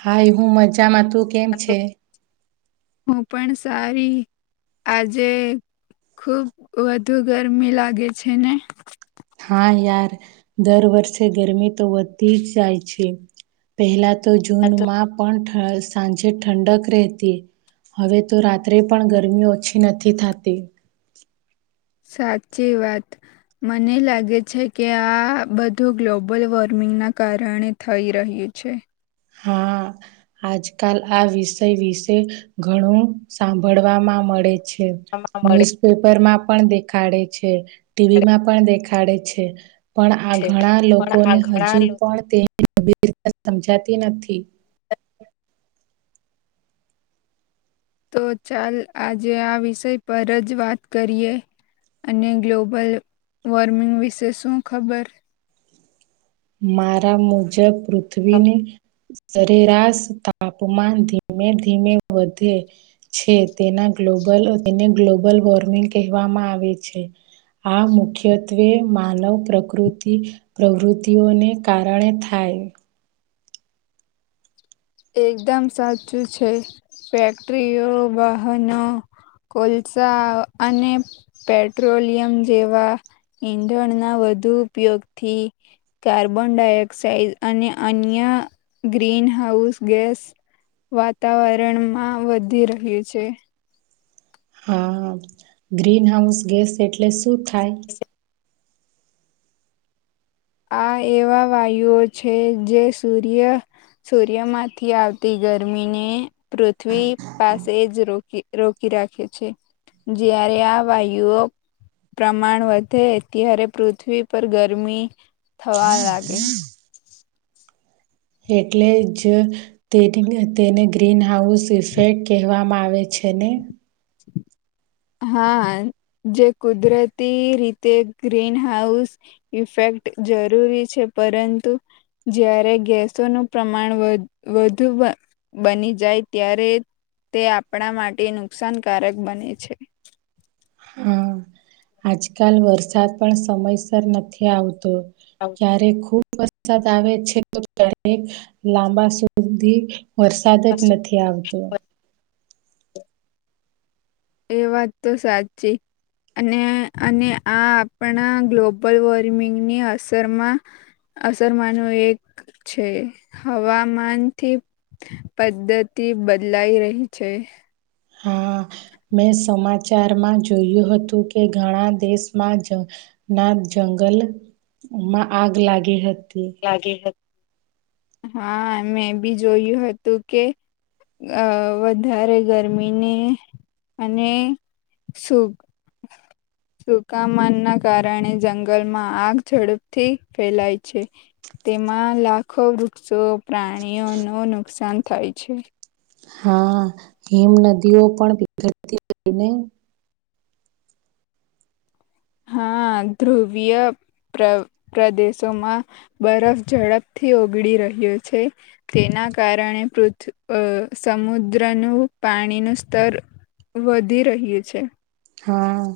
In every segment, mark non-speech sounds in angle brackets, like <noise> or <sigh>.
High હું મજામાં તું કેમ છે. હું પણ સારી આજે. ખુબ વધુ ગરમી લાગે છે ને. હા યાર દર વર્ષે ગરમી તો વધતી જ જાય છે. પહેલાં તો જૂનમાં પણ ઠ સાંજે ઠંડક રહેતી. હવે તો રાત્રે પણ ગરમી ઓછી નથી થતી. સાચી વાત. મને લાગે છે કે આ બધું ગ્લોબલ વોર્મિંગના કારણે થઈ રહ્યું છે. હા. આજકાલ આ વિષય વિશે ઘણું સાંભળવા માં મળે છે. <unintelligible> ન્યુઝ પેપરમાં પણ દેખાડે છે ટીવી માં પણ દેખા દેખાડે છે પણ આ ઘણા લોકોને હજુ પણ <unintelligible> સમજાતી તિ નથી. તો ચાલ આજે આ વિષય પર જ વાત કરીએ. અને ગ્લોબલ વોર્મિંગ વિશે શું ખબર મારા મુજબ પૃથ્વીની સરેરાશ તાપમાન ધીમે ધીમે વધે છે તેના ગ્લોબલ તેને ગ્લોબલ વોર્મિંગ કહેવામાં આવે છે. આ મુખ્યત્વે માનવ પ્રકૃતિ પ્રવૃતિ તે ઓને કારણે થાય. તે એકદમ સાચું છે ફેક્ટરીઓ વાહનો કોલસા ઓ અને પેટ્રોલિયમ જેવા ઈંધણના વધુ ઉપયોગથી કાર્બન ડાયોક્સાઇડ અને અન્ય ગ્રીન હાઉસ ગેસ વાતાવરણમાં વધી રહ્યું છે. હા ગ્રીન હાઉસ ગેસ એટલે શું થાય. આ એવા વાયુઓ છે જે સૂર્ય સૂર્યમાંથી આવતી ગરમીને પૃથ્વી પાસે જ રોકી રોકી રાખે છે. જ્યારે આ વાયુ ઓ પ્રમાણ વધે ત્યારે પૃથ્વી પર ગરમી થવા લાગે. એટલે જ તે તેને ગ્રીન હાઉસ ઇફેક્ટ કહેવામાં આવે છે ને. <inaudible> હા જે કુદરતી રીતે ગ્રીન હાઉસ ઇફેક્ટ જરૂરી છે પરંતુ જયારે ગેસોનુ પ્રમાણ વ વધુ વા બની જાય ત્યારે તે આપણા માટે નુકસાનકારક બને છે. હા. આજકાલ વરસાદ પણ સમયસર નથી આવતો ક્યારે ખુબ વરસાદ આવે છે તો ત્યારે લાંબા સુધી વરસા વરસાદ જ નથી આવતો. એ વાત તો સાચી. અને અને આ આપણા ગ્લોબલ વોર્મિંગની અસરમાં અસરમાંનું એક છે હવામાન થી પદ્ધતિ બદલાઈ રહી છે. હા, <inaudible> મેં સમાચારમાં જોયું હતું કે ઘણા દેશમાં જ ના જંગલ માં આગ લાગી હતી. હા મે બી જોયું હતું કે અ વધારે ગરમીને અને સૂખ સુકામાનના કારણે જંગલમાં આગ ઝડપથી ફેલાય છે. તેમાં લાખો વૃક્ષો પ્રાણીઓ નો નુકસાન થાય છે હા હિમ નદીઓ પણ <unintelligible> હા ધ્રુવ્ય પ્ર પ્રદેશોમાં બરફ ઝડપથી ઓગળી રહ્યો છે તેના કારણે પૃથ્ સમુદ્રનું પાણીનું સ્તર વધી રહ્યું છે હા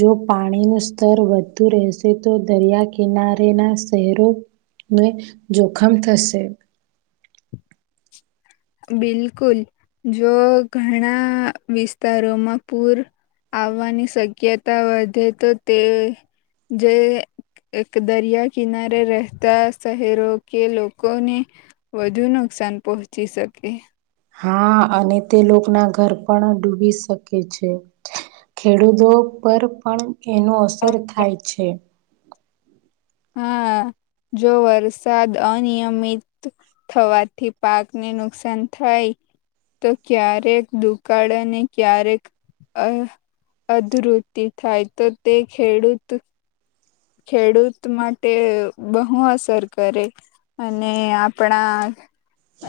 જો પાણીનું સ્તર વધુ રહેશે તો દરિયા કિનારે ના શહેરો ને જોખમ થશે બિલકુલ જો ઘણા વિસ્તારોમાં પૂર આવવાની શક્યતા વધે તો તે જે એક દરિયા કિનારે રહેતા શહેરો કે લોકોને વધુ નુકસાન પહોંચી શકે હા અને તે લોકો ના ઘર પણ ડૂબી શકે છે. ખેડૂતો પર પણ એનું અસર થાય છે. હા જો વરસાદ અનિયમિત થવાથી પાકને નુકસાન થાય તો ક્યારેક દુકાળ અને ક્યારેક અ અધરુતિ થાય તો તે ખેડૂત ખેડૂત માટે બહુ અસર કરે અને આપણા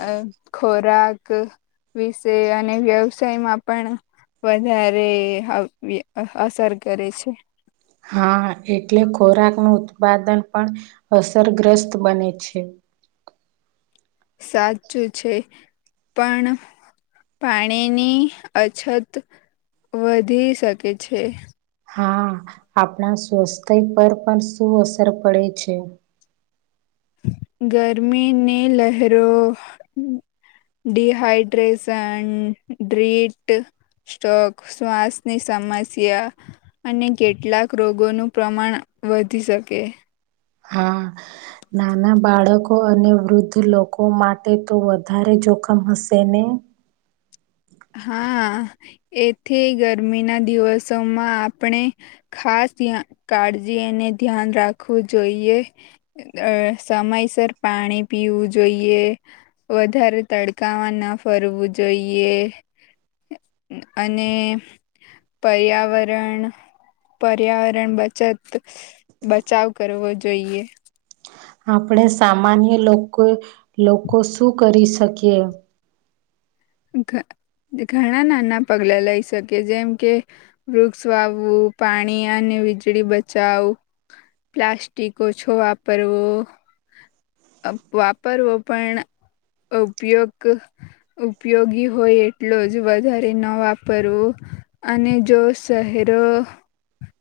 અ ખોરાક વિશે અને વ્યવસાયમાં પણ વધારે અસર કરે છે. હા એટલે ખોરાક નો ઉત્પાદન પણ અસરગ્રસ્ત બને છે. સાચું છે પણ પાણીની અછત વધી શકે છે. હા આપણા સ્વસ્થ્ય પર પણ શું અસર પડે છે. ગરમીની લહેરો ડીહૈડ્રેસન્ડ ડ્રીટ સ્ટોક શ્વાસની સમસ્યા અને કેટલાક રોગોનું પ્રમાણ વધી શકે હા નાના બાળકો અને વૃદ્ધ લોકો માટે તો વધારે જોખમ હશે ને હા એથી ગરમી ના દિવસોમાં આપણે ખાસ કાળજીને ધ્યાન રાખવું જોઈએ અ સમયસર પાણી પીવું જોઈએ વધારે તડકામાં ન ફરવું જોઈએ અને પર્યાવરણ પર્યાવરણ બચત બચાવ કરવો જોઈએ આપણે સામાન્ય લોકો લોકો શું કરી શકીએ ઘણા નાના પગલા લઈ શકે જેમ કે વૃક્ષ વાવવું પાણી અને વીજળી બચાવ પ્લાસ્ટિક ઓ છોવા વાપરવો વાપરવો પણ ઉપયોગ ઉપયોગી હોય એટલો જ વધારે ન વાપરવું અને જો શહેરો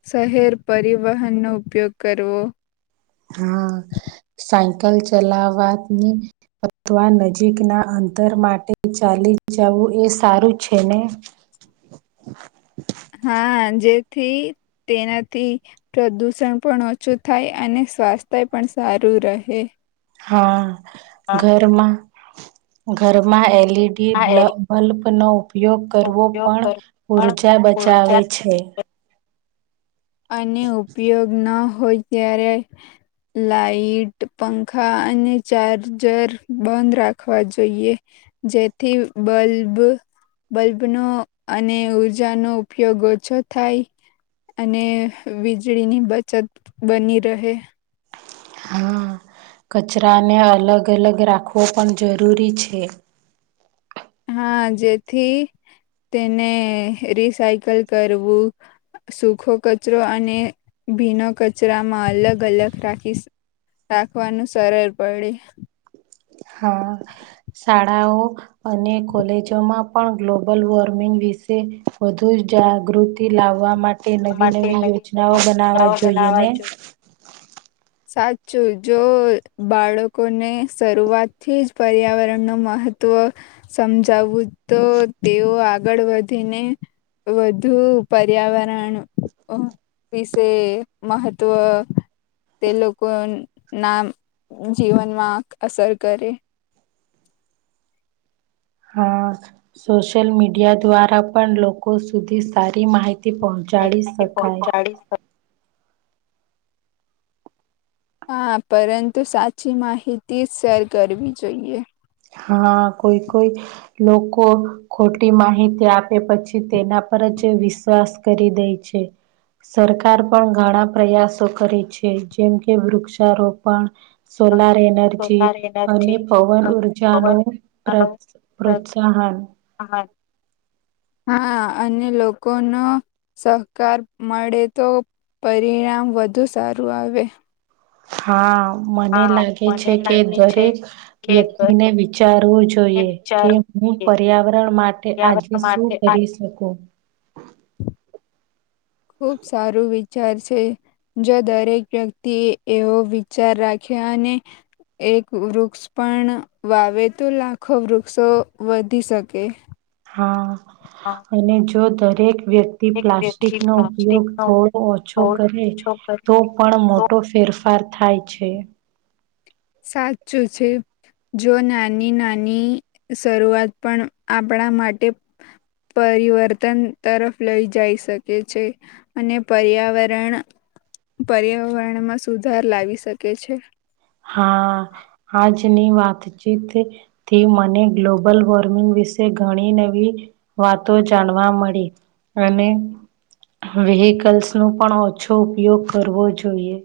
શહેર પરિવહનનો ઉપયોગ કરવો- હા સાયકલ ચલાવા ની અથવા નજીકના અંતર માટે ચાલી જવું એ સારું છે ને હા જેથી તેનાથી પ્રદુષણ પણ ઓછું થાય અને સ્વાસ્થ્ય પણ સારું રહે. હા ઘરમાં ઘરમાં એલઈડી બ્લ બલ્બ ઉપયોગ કરવો પણ ઉર્જા બચાવે છે. અને ઉપયોગ ન હોય ત્યારે લાાઈટ પંખા અને ચાર્જર બંધ રાખવા જોઈએ. જેથી બલ્બ. બલ્બનો અને ઉર્જાનો ઉપયોગ ઓછો થાય. અને વીજળીની બચત બની રહે. હા કચરાને અલગ અલગ રાખવો પણ જરૂરી છે. હા જેથી તેને રિસાયકલ કરવું સુખો કચરો અને ભીનો કચરામાં અલગ અલગ રાખી રાખવાનું સરળ પડે. હા શળાઓ અને કોલેજોમાં પણ ગ્લોબલ વોર્મિંગ વિશે વધુ જાગૃ તી લાવવા માટે નવી નવી યોજનાઓ બનાવા જોઈએ ને. <inaudible> સાચું જો બાળકોને શરૂઆત થી જ પર્યાવરણ નો મહ ત્વ સમજાવું તો તેઓ આગળ વધીને વધુ પર્યાવરણ અ વિશે મહત્ત્વ તે લોકો ના જીવનમાં અસર કરે હા સોશિયલ મીડિયા દ્વારા પણ લોકો સુધી સારી માહિતી પહો ચાડી શકાય. <inaudible> હા પરંતુ સાચી માહિતી જ શેર કરવી જોઈએ. હા કોઈ કોઈ લોકો ખોટી માહિતી આપે પછી તેના પર જ વિશ્વાસ કરી દે છે. સરકાર પણ ઘણા પ્રયાસો કરે છે જેમ કે વૃક્ષારોપણ સોલાર એનર્જી અને પવન ઉર જા નો પ્ર પ્રોત્સાહન હા હા અને લોકોનો સહકાર મળે તો પરિણામ વધુ સારું આવે. હા. મને લાગે છે કે દરેક વ્યક્તિને વિચારવું જોઈએ કે હું પર્યાવરણ માટે આજે શું કરી શકું. ખુબ સારું વિચાર છે. જો દરેક વ્યક્તિ એ એવો વિચાર રાખે અને. એક વૃક્ષ પણ વાવે તો લાખો વૃક્ષો વધી શકે. હા અને જો દરેક વ્ય ક્તિ પલાસ્ટિક નો ઉપયોગ થોડો ઓછો કરે તો પણ મોટો ફેર ફાર થાય છે. સાચું છે. જો નાની નાની શરૂઆત પણ આપણા માટે પરિવર્તન તરફ લઈ જઈ શકે છે. અને પર્યાવરણ પર્યાવરણમાં સુધાર લાવી શકે છે. હા આજની વાતચીત થી મને ગ્લોબલ વોર્મિંગ વિશે ઘણી નવી વાતો જાણવા મળી અને વેહીકલ્સ નું પણ ઓછો ઉપયોગ કરવો જોઈએ.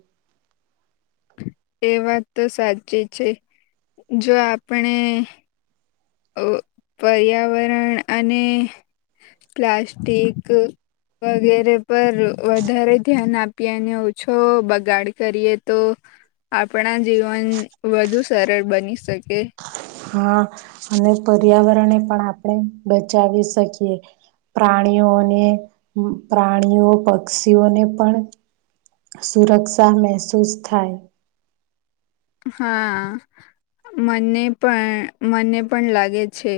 એ વાત તો સાચી છે જો આપણે અ પર્યાવરણ અને પ્લાસ્ટિક વગેરે પર વધારે ધ્યાન આપીએ અને ઓછો બગાડ કરીએ તો આપણા જીવન વધુ સરળ બની શકે. હા અને પર્યાવરણને પણ આપણે બચાવી શકીએ. પ્રાણીઓને પ્રાણીઓ પક્ષીઓને પણ સુરક્ષા મહેસૂસ થાય. હા, મને પણ મને પણ લાગે છે.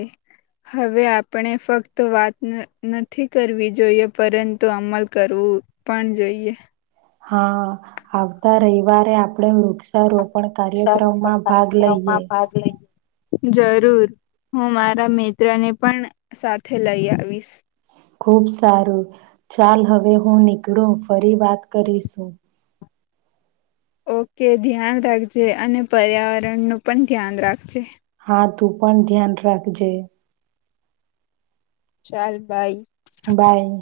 હવે આપણે ફક્ત વાત ન નથી કરવી જોઈએ, પરંતુ અમલ કરવું. પણ જઈએ. હા, આવતા રવિવારે આપડે વૃક્ષ રોપણ કાર્યક્રમમાં ભાગ લઈએ. જરૂર. હું મારા મિત્ર ને પણ સાથે લઈ આવીશ. ખુબ સારું. ચાલ હવે હું નીકળું, ફરી વાત કરીશું. ઓકે ધ્યાન રાખજે અને પર્યાવરણ નું પણ ધ્યાન રાખજે. હા, તું પણ ધ્યાન રાખજે. ચાલ, બાઈ. બાઈ.